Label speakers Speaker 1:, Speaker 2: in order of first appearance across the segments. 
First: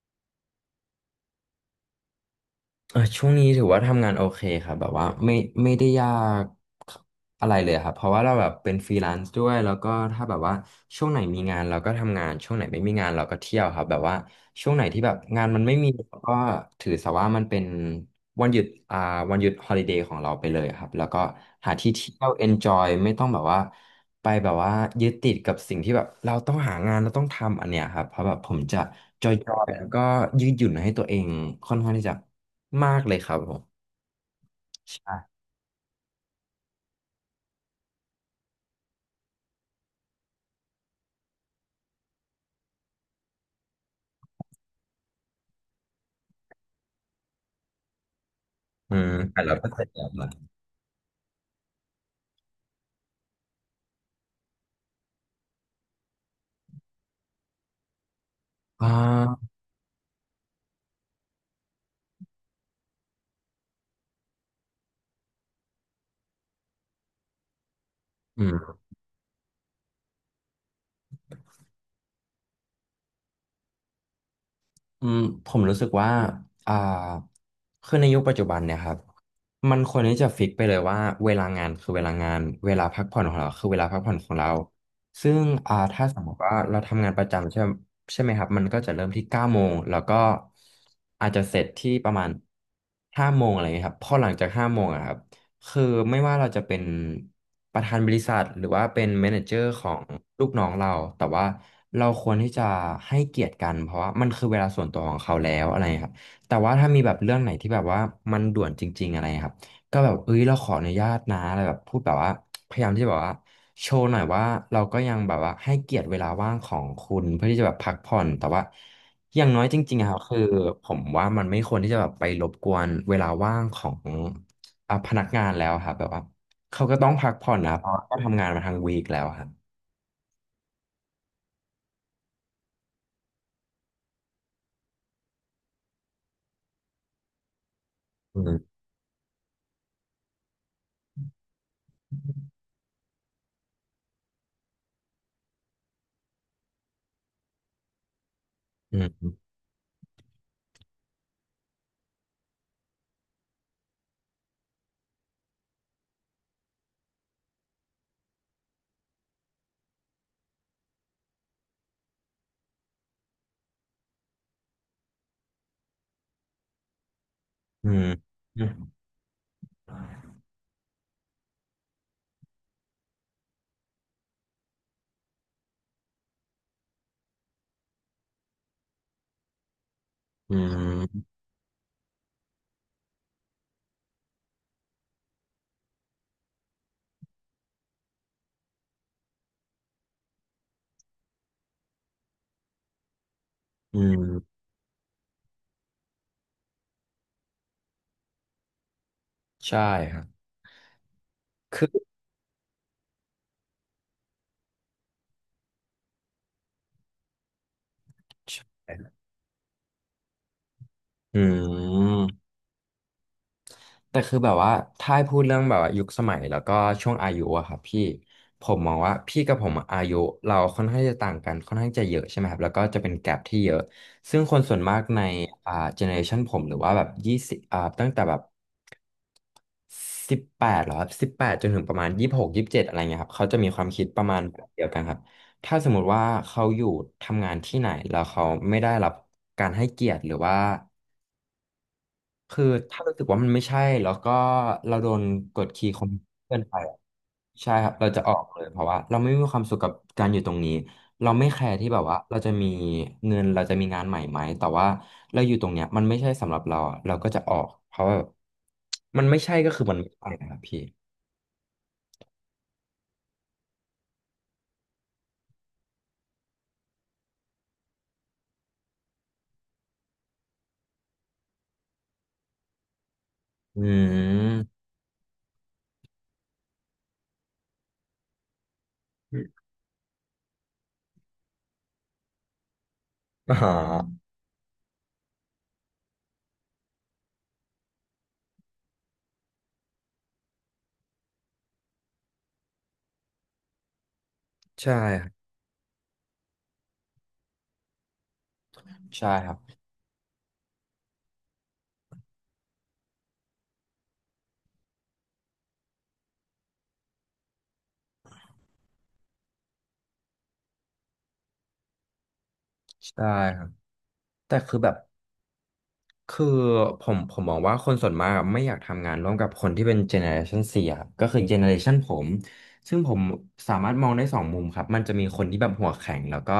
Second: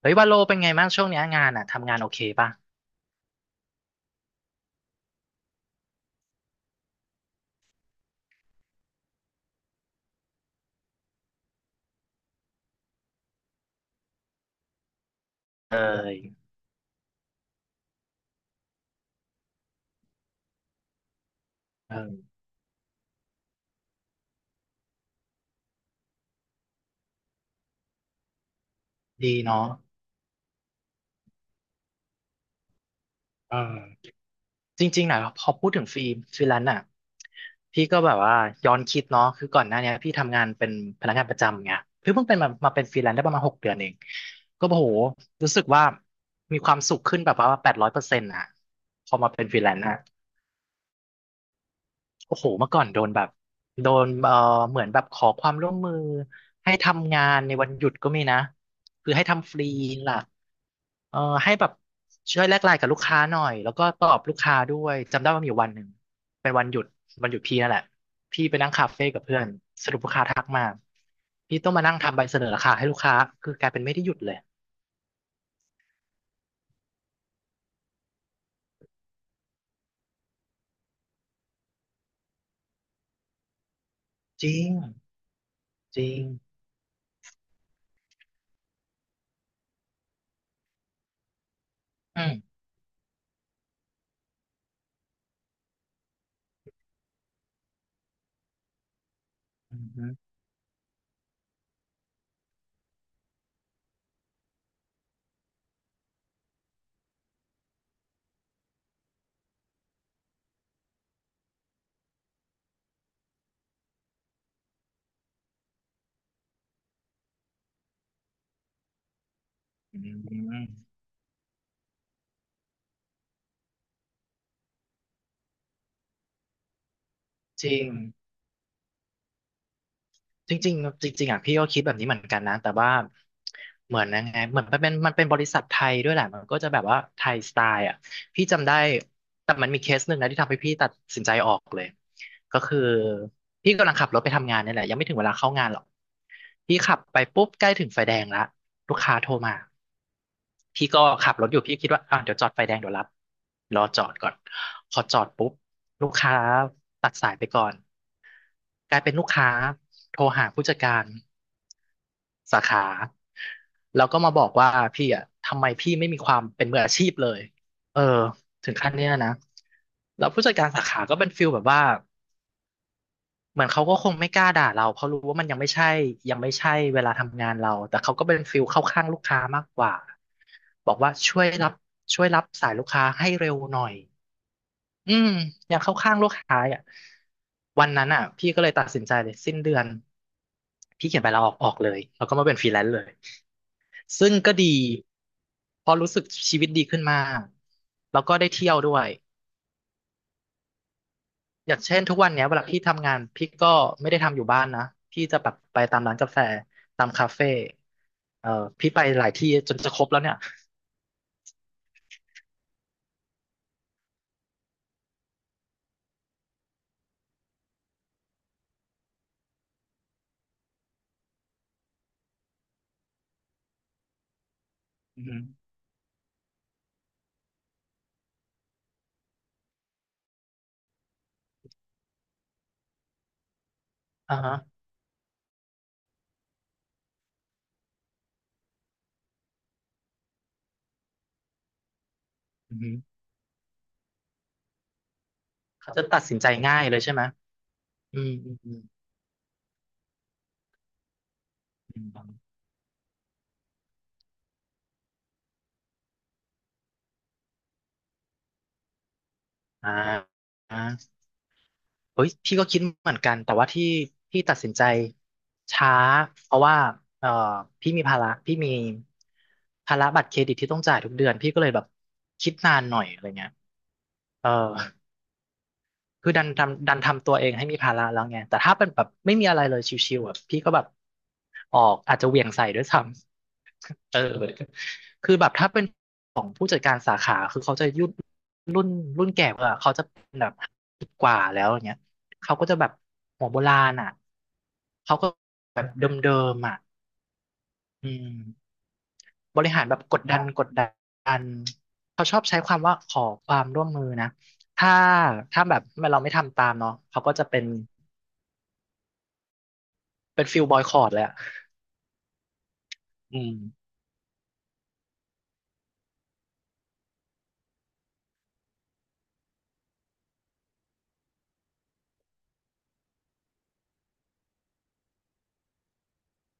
Speaker 1: เฮ้ยว่าโลเป็นไงบ้างช่วงเนี้ยงานอ่ะทำงานโอเคป่ะ
Speaker 2: เออช่วงนี้ถือว่าทำงานโอเคครับแบบว่าไม่ได้ยากอะไรเลยครับเพราะว่าเราแบบเป็นฟรีแลนซ์ด้วยแล้วก็ถ้าแบบว่าช่วงไหนมีงานเราก็ทำงานช่วงไหนไม่มีงานเราก็เที่ยวครับแบบว่าช่วงไหนที่แบบงานมัน
Speaker 1: เอ
Speaker 2: ไม่
Speaker 1: อ
Speaker 2: มี
Speaker 1: ย
Speaker 2: เราก็ถือซะว่ามันเป็น วันหยุดอ่าวันหยุดฮอลิเดย์ของเราไปเลยครับ แล้วก็หาที่
Speaker 1: เอ
Speaker 2: เที่
Speaker 1: อ
Speaker 2: ยวเอนจอยไม่ต้องแบบว่าไปแบบว่ายึดติดกับสิ่งที่แบบเราต้องหางานเราต้องทำอันเนี้ยครับ เพราะแบบผมจะจ
Speaker 1: ดี
Speaker 2: อ
Speaker 1: เนาะ
Speaker 2: ยๆแล้วก็ยืดหยุ่นให้ตัวเองค่อนข้างที่จะมากเลยครับผ
Speaker 1: เอ
Speaker 2: ม
Speaker 1: อจริงๆนะพ
Speaker 2: ใช่
Speaker 1: อพูดถึงฟรีแลนซ์อ่ะพี่ก็แบบว่าย้อนคิดเนาะคือก่อนหน้าเนี้ยพี่ทำงานเป็นพนักงานประจำไงเพิ่งเป็นมาเป็นฟรีแลนซ์ได้ประมาณ6 เดือนเองก็โอ้โหรู้สึกว่ามีความสุขขึ้นแบบว่า800%อ่ะ
Speaker 2: อื
Speaker 1: พ
Speaker 2: ม
Speaker 1: อมา
Speaker 2: แต่
Speaker 1: เป็น
Speaker 2: เรา
Speaker 1: ฟรี
Speaker 2: ก็
Speaker 1: แลน
Speaker 2: เสร็
Speaker 1: ซ์
Speaker 2: จ
Speaker 1: อ่ะ
Speaker 2: แล้วเหรอ
Speaker 1: โอ้โหเมื่อก่อนโดนแบบโดนเหมือนแบบขอความร่วมมือให้ทำงานในวันหยุดก็มีนะ
Speaker 2: อ่
Speaker 1: คือให้
Speaker 2: า
Speaker 1: ทำฟรีล่ะเอ่อให้แบบช่วยแลกไลน์กับลูกค้าหน่อยแล้วก็ตอบลูกค้าด้วยจำได้ว่ามีอยู่วันหนึ่งเป็นวันหยุดวันหยุดพี่นั่นแหละพี่ไปนั่งคาเฟ่กับเพื่อนสรุปลูกค้าทักมาพี่ต้องมานั่งทำใบเสนอราคาให้ลูกค้าคือกลายเป็นไม่ได้หยุดเลย
Speaker 2: อืมผมรู้สึกว่าอ่าคือในยุคปัจจุบันเนี่ยครับมันควรที่จะฟิกไปเลยว่าเวลางานคือเวลางานเวลาพักผ่อนของเราคือเวลาพักผ่อนของ
Speaker 1: จ
Speaker 2: เรา
Speaker 1: ริง
Speaker 2: ซึ่ง
Speaker 1: จ
Speaker 2: ถ้า
Speaker 1: ริ
Speaker 2: ส
Speaker 1: ง
Speaker 2: มมติว่าเราทำงานประจำใช่ไหมครับมันก็จะเริ่มที่9 โมงแล้วก็อาจจะเสร็จที่ประ
Speaker 1: อื
Speaker 2: มาณ
Speaker 1: ม
Speaker 2: ห้าโมงอะไรเงี้ยครับพอหลังจากห้าโมงอะครับ คือไม่ว่าเราจะเป็นประธานบริษัทหรือว่าเป็นแมเนเจอร์
Speaker 1: อื
Speaker 2: ของ
Speaker 1: ม
Speaker 2: ลูกน้องเราแต่ว่าเราควรที่จะให้เกียรติกันเพราะว่ามันคือเวลาส่วนตัวของเขาแล้วอะไรครับแต่ว่าถ้ามีแบบเรื่องไหนที่แบบว่ามันด่วนจริงๆอะไรครับก็แบบเอ้ยเราขออนุญาตนะอะไรแบบพูดแบบว่าพยายามที่จะแบบว่าโชว์หน่อยว่าเราก็ยังแบบว่าให้เกียรติเวลาว่างของคุณเพื่อที่จะแบบพักผ่อนแต่ว่าอย่างน้อยจริง
Speaker 1: อื
Speaker 2: ๆอะครับคือผ
Speaker 1: ม
Speaker 2: มว่ามันไม่ควรที่จะแบบไปรบกวนเวลาว่างของ พนักงานแล้วครับแบบว่าเขาก็ต้องพักผ่อน
Speaker 1: จ
Speaker 2: นะ
Speaker 1: ริ
Speaker 2: เพ
Speaker 1: ง
Speaker 2: ราะว่าก็ทำงานมาทั้งวีคแล้วครับ
Speaker 1: จริงๆจริงๆอ่ะพี่ก็คิดแบบนี้เหมือนกันนะแต่ว่าเหมือนยังไงเหมือนมันเป็นบริษัทไทยด้วยแหละมันก็จะแบบว่าไทยสไตล์อ่ะ
Speaker 2: อื
Speaker 1: พี่
Speaker 2: ม
Speaker 1: จำได้แต่มันมีเคสหนึ่งนะที่ทำให้พี่ตัดสินใจออกเลยก็คือพี่กำลังขับรถไปทำงานเนี่ยแหละยังไม่ถึงเวลาเข้างานหรอกพี่ขับไปปุ๊บใกล้ถึงไฟแดงละลู
Speaker 2: อื
Speaker 1: กค้าโทร
Speaker 2: ม
Speaker 1: มาพี่ก็ขับรถอยู่พี่คิดว่าอ่ะเดี๋ยวจอดไฟแดงเดี๋ยวรับรอจอดก่อนพอจอดปุ๊บลูกค้าตัดสายไปก่อนกลายเป็นลูกค้าโทรหาผู้จัดการ สาขาแล้วก็มาบอกว่าพี่อ่ะทำไมพี่ไม่มีความเป็นมืออาชีพเลย
Speaker 2: อื
Speaker 1: เออ
Speaker 2: มอื
Speaker 1: ถึง
Speaker 2: ม
Speaker 1: ขั้นเนี้ยนะแล้วผู้จัดการสาขาก็เป็นฟิลแบบว่าเหมือนเขาก็คงไม่กล้าด่าเราเพราะรู้ว่ามันยังไม่ใช่ยังไม่ใช่เวลาทำงานเราแต่เขาก็เป็นฟิลเข้าข้างลูกค้ามากกว่า
Speaker 2: อื
Speaker 1: บอกว่า
Speaker 2: ม
Speaker 1: ช่วยรับสายลูกค้าให้เร็วหน่อยอืมยังเข้าข้างลูกค้าอ่ะวันนั้นอ่ะพี่ก็เลยตัดสินใจเลยสิ้นเดือนพี่เขียนใบลาออกออกเลยแล้วก็มาเป็นฟรีแลนซ์เลย
Speaker 2: อื
Speaker 1: ซึ่งก็
Speaker 2: ม
Speaker 1: ดีเพอราะรู้สึกชีวิตดีขึ้นมากแล้วก็ได้เที่ยวด้วย
Speaker 2: ใช่ครับ
Speaker 1: อย่าง
Speaker 2: คือ
Speaker 1: เช่นทุกวันเนี้ยเวลาพี่ทำงานพี่ก็ไม่ได้ทำอยู่บ้านนะพี่จะแบบไปตามร้านกาแฟตามคาเฟ่เอ่อพี่ไปหลายที่จนจะครบแล้วเนี่ย
Speaker 2: อืม แต่คือแบบว่าถ้าให้พูดเรื่องแบบว่ายุคสมัยแล้วก็ช่วงอายุอะครับพี่ผมมองว่าพี่กับผมอะอายุเราค่อนข้างจะต่างกันค่อนข้างจะเยอะใช่ไหมครับแล้วก็จะเป็นแกปที่เยอะซึ่งคนส่วนมากใน
Speaker 1: อือฮึ
Speaker 2: เจเนอเรชันผมหรือว่าแบบยี่สิบตั้งแต่แบบสิบแปดหรอครับสิบแปดจนถึงประมาณ2627อะไรเงี้ยครับเขาจะมีความคิดประ
Speaker 1: อ่า
Speaker 2: มาณ
Speaker 1: ฮะ
Speaker 2: แบบเดียวกันครับถ้าสมมุติว่าเขาอยู่ทำงานที่ไหนแล้วเขาไม่ได้รับการให้เกียรติหรือว่า คือ
Speaker 1: อือฮึ
Speaker 2: ถ้ารู้สึกว่ามันไม่ใช่แล้วก็เราโดนกดขี่
Speaker 1: เขาจะ
Speaker 2: ข่ม
Speaker 1: ตัดสินใจ
Speaker 2: เกินไป
Speaker 1: ง่ายเล
Speaker 2: อะ
Speaker 1: ยใช่ไหม
Speaker 2: ใช่ครับเรา
Speaker 1: อื
Speaker 2: จะอ
Speaker 1: ม
Speaker 2: อก
Speaker 1: อืม
Speaker 2: เลย
Speaker 1: อื
Speaker 2: เพ
Speaker 1: ม
Speaker 2: ราะว่าเราไม่มีความสุขกับการอยู่ตรงนี้เราไม่แคร์ที่แบ
Speaker 1: อ
Speaker 2: บว่าเรา
Speaker 1: ม
Speaker 2: จะมีเงินเราจะมีงานใหม่ไหมแต่ว่าเราอยู่ตรงเนี้ยมันไม่ใช่สำหรับเราอะเราก็จะออกเพราะว่ามันไม่ใช่ก็คือ
Speaker 1: อ่า
Speaker 2: มันไม่ใช่นะครับ
Speaker 1: อ่า
Speaker 2: พี่
Speaker 1: เฮ้ยพี่ก็คิดเหมือนกันแต่ว่าที่พี่ตัดสินใจช้าเพราะว่าเอ่อพี่มีภาระพี่มีภาระบัตรเครดิตที่ต้องจ่ายทุกเดือนพี่ก็เลยแบบคิดนานหน่อยอะไรเงี้ย
Speaker 2: อื
Speaker 1: เออ
Speaker 2: ม
Speaker 1: คือดันทำตัวเองให้มีภาระแล้วไงแต่ถ้าเป็นแบบไม่มีอะไร เลยชิวๆแบบพี่ก็แบบออกอาจจะเหวี่ยงใส่ด้วยซ้
Speaker 2: อ๋
Speaker 1: ำ เออ
Speaker 2: อ
Speaker 1: คือแบบถ้าเป็นของผู้จัดการสาขาคือเขาจะยุ่นรุ่นรุ่นแก่กว่าเขาจะเป็นแบบกว่าแล้วอย่างเงี้ยเขาก็จะแบบหัวโบราณอ่ะ
Speaker 2: ใช่
Speaker 1: เขา
Speaker 2: ค
Speaker 1: ก็
Speaker 2: รับ
Speaker 1: แบบเดิมๆอ่ะอืม
Speaker 2: ใช่ครับ
Speaker 1: บริหารแบบกดดันเขาชอบใช้ความว่าขอความร่วมมือนะถ้าถ้าแบบเราไม่ทำตามเนาะเขาก็จะเป็นฟิลบอยคอตเลยอะ
Speaker 2: ใช่
Speaker 1: อืม
Speaker 2: ครับแต่คือแบบ คือผมมองว่าคนส่วนมากอะไม่อยากทำงานร่วมกับคนที่เป็นเจเนอเรชัน4ครับก็คือเจเนอเรชันผมซึ่งผมสามารถมองได้สองมุมครับมันจะมีคนที่แบบหัวแข็งแล้วก็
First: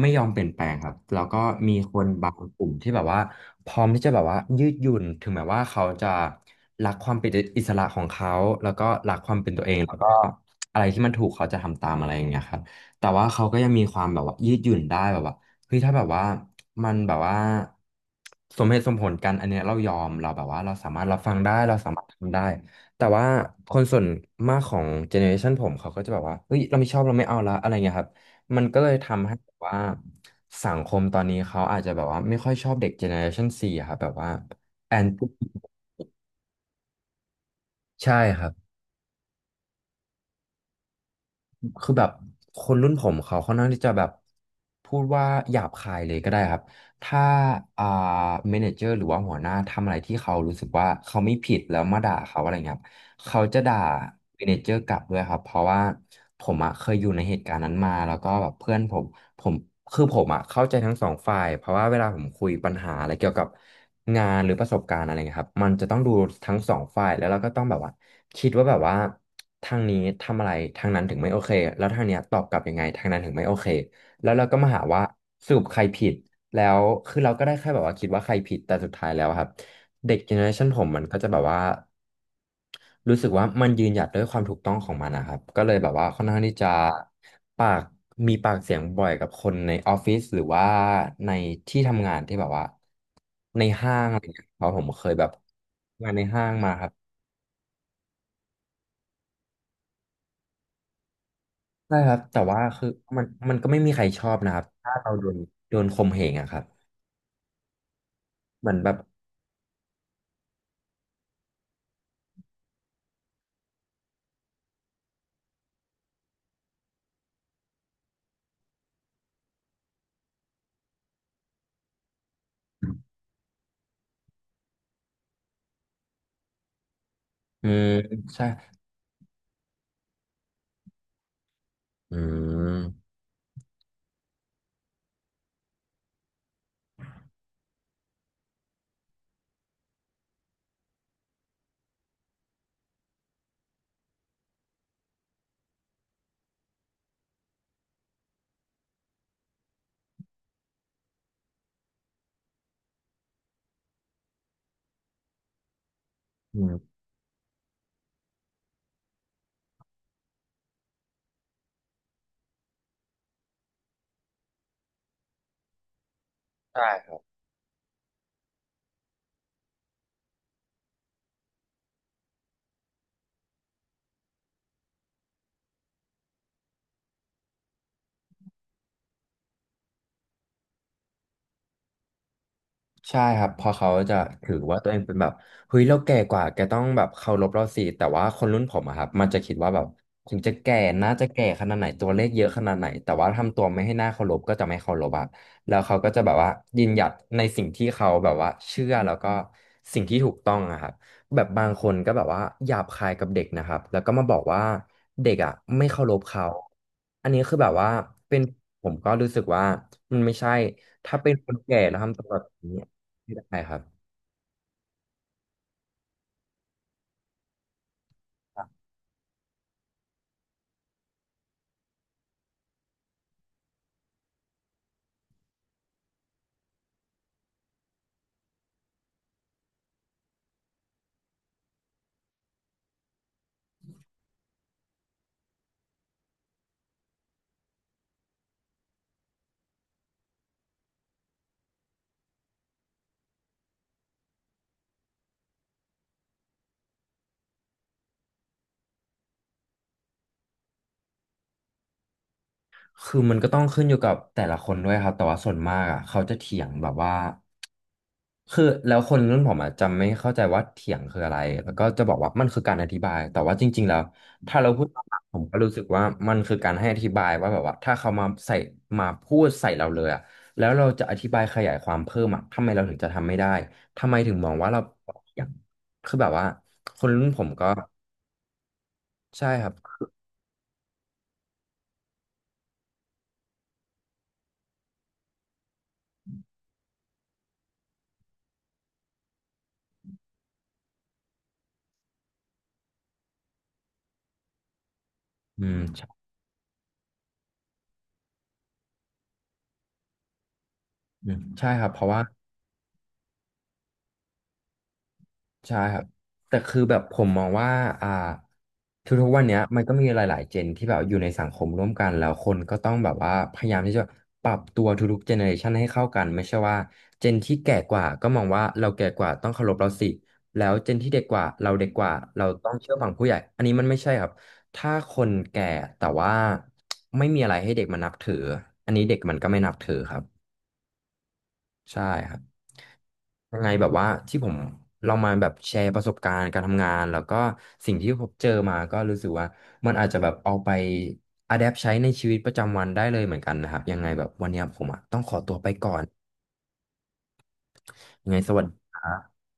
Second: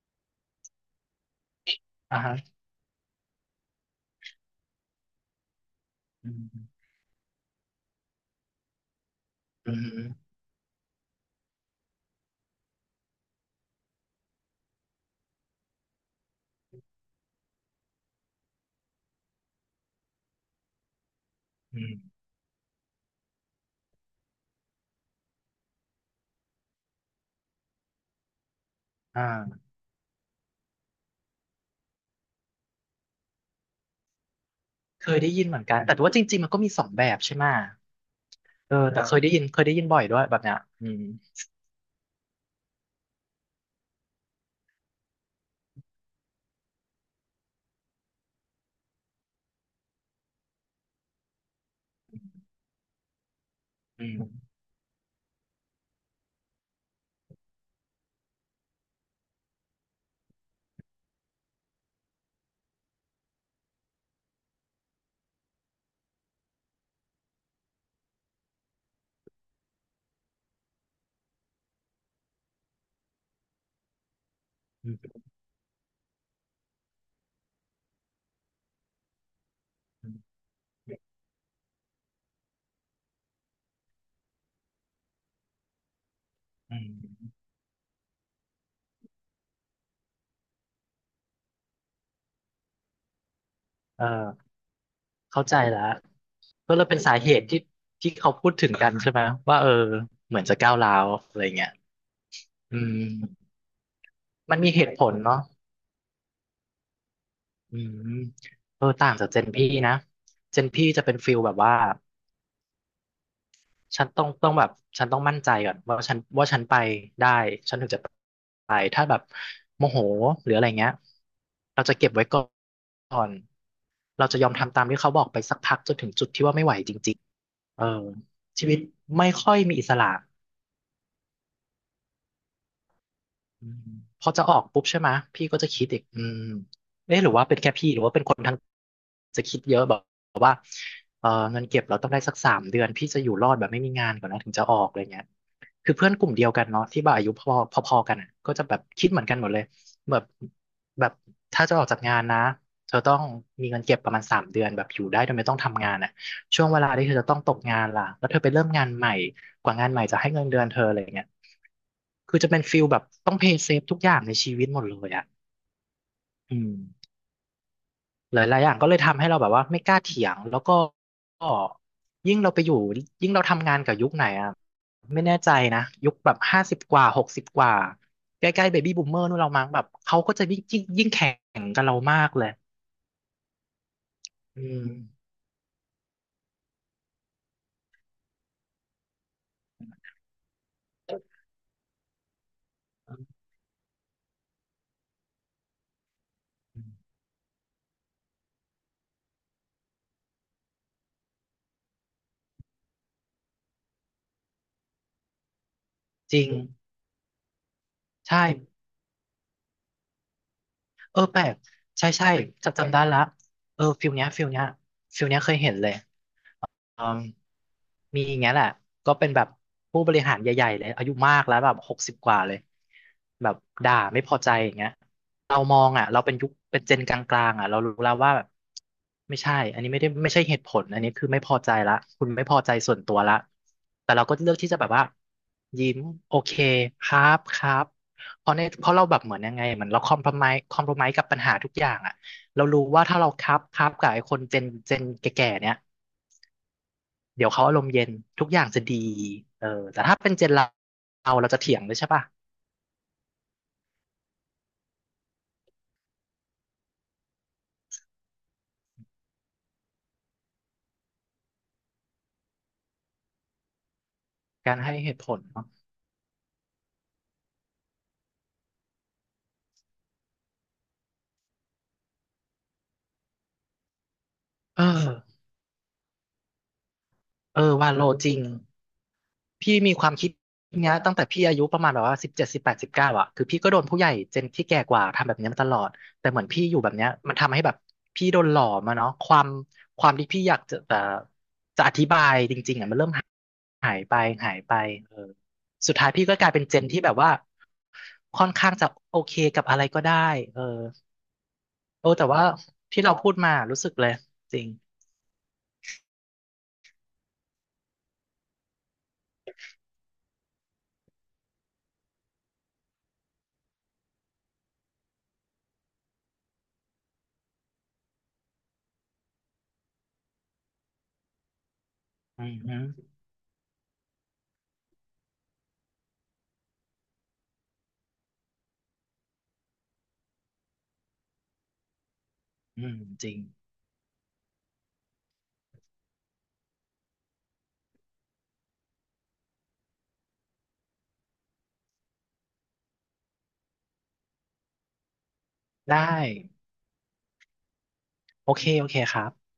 Speaker 2: ไม่ยอมเปลี่ยนแปลงครับแล้วก็มีคน
Speaker 1: อ่า
Speaker 2: บาง
Speaker 1: ฮะ
Speaker 2: กลุ่มที่แบบว่าพร้อมที่จะแบบว่ายืดหยุ่นถึงแม้ว่าเขาจะ
Speaker 1: อืม
Speaker 2: รักความเป็นอิสระของเขาแล้วก็รักความเป็นตัว
Speaker 1: อื
Speaker 2: เองแล้วก็
Speaker 1: ม
Speaker 2: อะไรที่มันถูกเขาจะทำตามอะไรอย่างเงี้ยครับแต่ว่าเขาก็ยังมีความแบบว่ายืดหยุ่นได้แบบว่า เฮ้ยถ้าแบบว่ามันแบบว่าสมเหตุสมผลกันอันเนี้ยเรายอมเราแบบว่าเราสามารถรับฟังได้เรา
Speaker 1: อื
Speaker 2: สา
Speaker 1: ม
Speaker 2: มารถทำได้แต่ว่าคนส่วนมากของเจเนอเรชันผมเขาก็จะแบบว่าเฮ้ยเราไม่ชอบเราไม่เอาละอะไรเงี้ยครับมันก็เลยทำให้แบบ
Speaker 1: อ่า
Speaker 2: ว่าสังคมตอนนี้เขาอาจจะแบบว่าไม่ค่อยชอบเด็กเจเนอเรชันซีอะครับแบบว่าแอน
Speaker 1: เคย
Speaker 2: ตี้
Speaker 1: ได้ยินเหมือนกัน แต่ว่าจริงๆมันก็มีสองแบบใช่ไหม
Speaker 2: ใช่ครับ
Speaker 1: เออแต่เคยได้ยินบ่อยด้วยแบบเนี้ยอืม
Speaker 2: คือแบบคนรุ่นผมเขาค่อนข้างที่จะแบบพูดว่าหยาบคายเลยก็ได้ครับถ้าอ่าเมเนเจอร์หรือว่าหัวหน้าทำอะไรที่เขารู้สึกว่าเขาไม่ผิดแล้วมาด่าเขาอะไรเงี้ย เขาจะด่า
Speaker 1: อื
Speaker 2: เมเน
Speaker 1: ม
Speaker 2: เจอร์กลับด้วยครับเพราะว่าผมอะเคยอยู่ในเหตุการณ์นั้นมาแล้วก็แบบเพื่อนผมผมคือผมอะเข้าใจทั้งสองฝ่ายเพราะว่าเวลาผมคุยปัญหาอะไรเกี่ยวกับงานหรือประสบการณ์อะไรเงี้ยครับมันจะต้องดูทั้งสองฝ่ายแล้วเราก็ต้องแบบว่าคิดว่าแบบว่าทางนี้ทำอะไรทางนั้นถึงไม่โอเคแล้วทางเนี้ยตอบกลับยังไงทางนั้นถึงไม่โอเคแล้วเราก็มาหา
Speaker 1: อืม
Speaker 2: ว่าสรุปใครผิดแล้วคือเราก็ได้แค่แบบว่าคิดว่าใครผิดแต่สุดท้ายแล้วอะครับ
Speaker 1: อื
Speaker 2: เด็กเจ
Speaker 1: ม
Speaker 2: เนอเรชันผมมันก็จะแบบว่า รู้สึกว่ามันยืนหยัดด้วยความถูกต้องของมันนะครับก็เลยแบบว่าค่อนข้างที่จะ
Speaker 1: อืม
Speaker 2: ปากมีปากเสียงบ่อยกับคนในออฟฟิศหรือว่าในที่ทำงานที่แบบว่าในห้า
Speaker 1: เอ
Speaker 2: งอะไรอย่างเงี้ย
Speaker 1: อ
Speaker 2: เพราะผมเคยแบบ
Speaker 1: เข้าใจแล้ว
Speaker 2: ทำงานในห้างมา
Speaker 1: ก็เล
Speaker 2: ค
Speaker 1: ย
Speaker 2: รับ
Speaker 1: เป็นสาเหตุที่เขาพูดถึงกันใช่ไหม ว่าเออเหมือนจะก้าวร้าวอะไรเงี้ย
Speaker 2: ใช่ครับแต่ว่า
Speaker 1: อื
Speaker 2: คือมัน
Speaker 1: ม
Speaker 2: มันก็ไม่มีใครชอบนะ
Speaker 1: มั
Speaker 2: ค
Speaker 1: น
Speaker 2: รับ
Speaker 1: มีเห
Speaker 2: ถ้า
Speaker 1: ตุผ
Speaker 2: เรา
Speaker 1: ล
Speaker 2: โดน
Speaker 1: เนาะ
Speaker 2: ข่มเหงอะครับ
Speaker 1: อืม
Speaker 2: เหมือน
Speaker 1: เออ
Speaker 2: แบบ
Speaker 1: ต่างจากเจนพี่นะเจนพี่จะเป็นฟิลแบบว่า ฉันต้องแบบฉันต้องมั่นใจก่อนว่าฉันไปได้ฉันถึงจะไปถ้าแบบโมโหหรืออะไรเงี้ยเราจะเก็บไว้ก่อนเราจะยอมทำตามที่เขาบอกไปสักพักจนถึงจุดที่ว่าไม่ไหวจริง
Speaker 2: อื
Speaker 1: ๆเอ
Speaker 2: ม
Speaker 1: อ
Speaker 2: ใช่
Speaker 1: ชีวิตไม่ค่อยมีอิสระ
Speaker 2: อืม
Speaker 1: อืมพอจะออกปุ๊บใช่ไหมะพี่ก็จะคิดอีกอืมเอ๊ะหรือว่าเป็นแค่พี่หรือว่าเป็นคนทั้งจะคิดเยอะแบบ เออเงินเก็บเราต้องได้สักสามเดือนพี่จะอยู่รอดแบบไม่มีงานก่อนนะถึงจะออกอะไรเงี้ยคือเพื่อนกลุ่มเดียวกันเนาะที่แบบอายุพอพอๆกันอ่ะก็จะแบบคิดเหมือนกันหมดเลยแบบแบบถ้าจะออกจากงานนะเธอต้องมีเงินเก็บประมาณสามเดือนแบบอยู่ได้โดยไม่ต้องทำงานอ่ะ
Speaker 2: อื
Speaker 1: ช่วงเว
Speaker 2: ม
Speaker 1: ลาที่เธอจะต้องตกงานล่ะแล้วเธอไปเริ่มงานใหม่กว่างานใหม่จะให้เงินเดือนเธออะไรเงี้ยคือจะเป็นฟิลแบบต้องเพย์เซฟทุกอย่างในชีวิตหมดเลยอ่ะอืม
Speaker 2: ใช่
Speaker 1: หลายๆอย่างก็เลยทำให้เราแบบว่าไม่กล้าเถียงแล้วก็ยิ่งเราไปอยู่ยิ่งเราทำงานกับยุคไหนอ่ะไม่แน่ใจนะยุคแบบ50 กว่าหกสิบกว่าใกล้ๆเบบี้บูมเมอร์นู่นเรามั้งแบบเขาก็จะยิ่งแข่งกับเรามากเลย
Speaker 2: ใช่ครับเพอเขาจะถือ
Speaker 1: อื
Speaker 2: ว่าตั
Speaker 1: ม
Speaker 2: วเองเป็นแบบเฮ้ยเราแก่กว่าแกต้องแบบเคารพเราสิแต่ว่าคนรุ่นผมอะครับมันจะคิดว่าแบบถึงจะแก่น่าจะแก่ขนาดไหนตัวเลขเยอะขนาดไหนแต่ว่าทำตัวไม่ให้น่าเคารพก็จะไม่เคารพอะแล้วเขาก็จะแบบว่ายืนหยัดในสิ่งที่เขาแบบว่าเชื่อแล้วก็สิ่งที่ถูกต้องอะครับแบบบางคนก็แบบว่าหยาบคายกับเด็กนะครับแล้วก็มาบอกว่าเด็กอ่ะไม่เคารพ
Speaker 1: จริ
Speaker 2: เขา
Speaker 1: ง
Speaker 2: อันนี้คือแบบว่าเป็
Speaker 1: ใช่
Speaker 2: นผมก็รู้สึกว่ามันไม่ใช่ถ้า
Speaker 1: เออ
Speaker 2: เป็น
Speaker 1: แปล
Speaker 2: ค
Speaker 1: ก
Speaker 2: นแก่แล้ว
Speaker 1: ใช่
Speaker 2: ทำตัว
Speaker 1: ใช่
Speaker 2: แบบ
Speaker 1: จะ
Speaker 2: นี้
Speaker 1: จำได้ละ
Speaker 2: ไม่ได้ครั
Speaker 1: เอ
Speaker 2: บ
Speaker 1: อฟิลเนี้ยเคยเห็นเลย เอิ่มมีอย่างเงี้ยแหละก็เป็นแบบผู้บริหารใหญ่ๆเลยอายุมากแล้วแบบหกสิบกว่าเลยแบบด่าไม่พอใจอย่างเงี้ยเรามองอ่ะเราเป็นยุคเป็นเจนกลางๆอ่ะเรารู้แล้วว่าแบบไม่ใช่อันนี้ไม่ได้ไม่ใช่เหตุผลอันนี้คือไม่พอใจละคุณไม่พอใจส่วนตัวละแต่เราก็เลือกที่จะแบบว่ายิ้มโอเคครับครับเพราะเราแบบเหมือนยังไงเหมือนเราคอมพ o ไ s e คอมพ o ไ s e กับปัญหาทุกอย่างอ่ะเรารู้ว่าถ้าเราครับครับกับไอ้คนเจนแก่ๆเนี้ย เดี๋ยวเขาอารมณ์เย็นทุกอย่างจะดีเออแต่ถ้าเป็นเจนเรา เราจะเถียงเลยใช่ป่ะ
Speaker 2: คือมันก็ต้องขึ้นอยู่กับแต่ละคนด้วยครับ แต่ว่าส่วนมากอ่ะเขาจะเถียงแบบว่าคือแล้วคนรุ่นผมอ่ะจะไม่เข้าใจว่าเถียงคืออะไรแล้วก็จะบอกว่ามันคือการอธิบายแต่ว่าจริงๆแล้วถ้าเรา
Speaker 1: การ
Speaker 2: พูด
Speaker 1: ให้
Speaker 2: ตาม
Speaker 1: เห
Speaker 2: หลั
Speaker 1: ตุ
Speaker 2: ก
Speaker 1: ผ
Speaker 2: ผ
Speaker 1: ล
Speaker 2: มก็
Speaker 1: เนาะ
Speaker 2: รู้สึกว่ามันคือการให้อธิบายว่าแบบว่าถ้าเขามาใส่มาพูดใส่เราเลยอ่ะแล้วเราจะอธิบายขยายความเพิ่มอ่ะทำไมเราถึงจะทำไม่ได้ทำไมถึงมองว่าเรา
Speaker 1: เออ
Speaker 2: เถียงคือแบบว่าคนรุ่นผม
Speaker 1: เออ
Speaker 2: ก็
Speaker 1: ว่าโลจริง
Speaker 2: ใช่ครั
Speaker 1: พี่
Speaker 2: บ
Speaker 1: มีความคิดเนี้ยตั้งแต่พี่อายุประมาณแบบว่า17 18 19อะคือพี่ก็โดนผู้ใหญ่เจนที่แก่กว่าทำแบบเนี้ยมาตลอดแต่เหมือนพี่อยู่แบบเนี้ยมันทำให้แบบพี่โดนหล่อมาเนาะความที่พี่อยากจะแต่จะอธิบายจริงๆอะมันเริ่มหายไปหายไปเออ
Speaker 2: อืม
Speaker 1: สุด
Speaker 2: ใช่
Speaker 1: ท้ายพี่ก็กลายเป็นเจนที่แบบว่าค่อนข้างจะโอเคกับอะไรก็ได้เออ
Speaker 2: อืมใช่ครับเพ
Speaker 1: โอ้
Speaker 2: ราะว่า
Speaker 1: แต่ว่าที่เราพูดมารู้สึกเลยจริง
Speaker 2: ใช่ครับแต่คือแบบผมมองว่าอ่าทุกๆวันเนี้ยมันก็มีหลายๆเจนที่แบบอยู่ในสังคมร่วมกันแล้วคนก็ต้องแบบว่าพยายามที่จะปรับตัวทุกๆเจเนอเรชันให้เข้ากันไม่ใช่ว่าเจนที่แก่กว่าก็มองว่าเราแก่กว่าต้องเคารพเราสิแล้วเจนที่เด็กกว่าเราเด็กกว่า
Speaker 1: อื
Speaker 2: เรา
Speaker 1: ม
Speaker 2: ต้อง
Speaker 1: ฮึ
Speaker 2: เชื่อฟังผู้ใหญ่อันนี้มันไม่ใช่ครับถ้าคนแก่แต่ว่าไม่มีอะไรให้เด็กมันนับถืออันนี้เด็กมันก็ไม่นับถือครับ ใช่ครับ
Speaker 1: อืมจริง
Speaker 2: ยังไงแบบว่าที่ผมลองมาแบบแชร์ประสบการณ์การทำงานแล้วก็สิ่งที่ผมเจอมาก็รู้สึกว่ามันอาจจะแบบเอาไปอะแดปใช้ในชีวิตประจำวันได้เลยเหมือนกันนะครับยังไงแบบวันเนี้ยผมอะต้องขอตัวไปก่อ
Speaker 1: ได้
Speaker 2: นยังไง
Speaker 1: โอ
Speaker 2: สวั
Speaker 1: เค
Speaker 2: สดี
Speaker 1: โอ
Speaker 2: ค
Speaker 1: เค
Speaker 2: รั
Speaker 1: ครั
Speaker 2: บ
Speaker 1: บ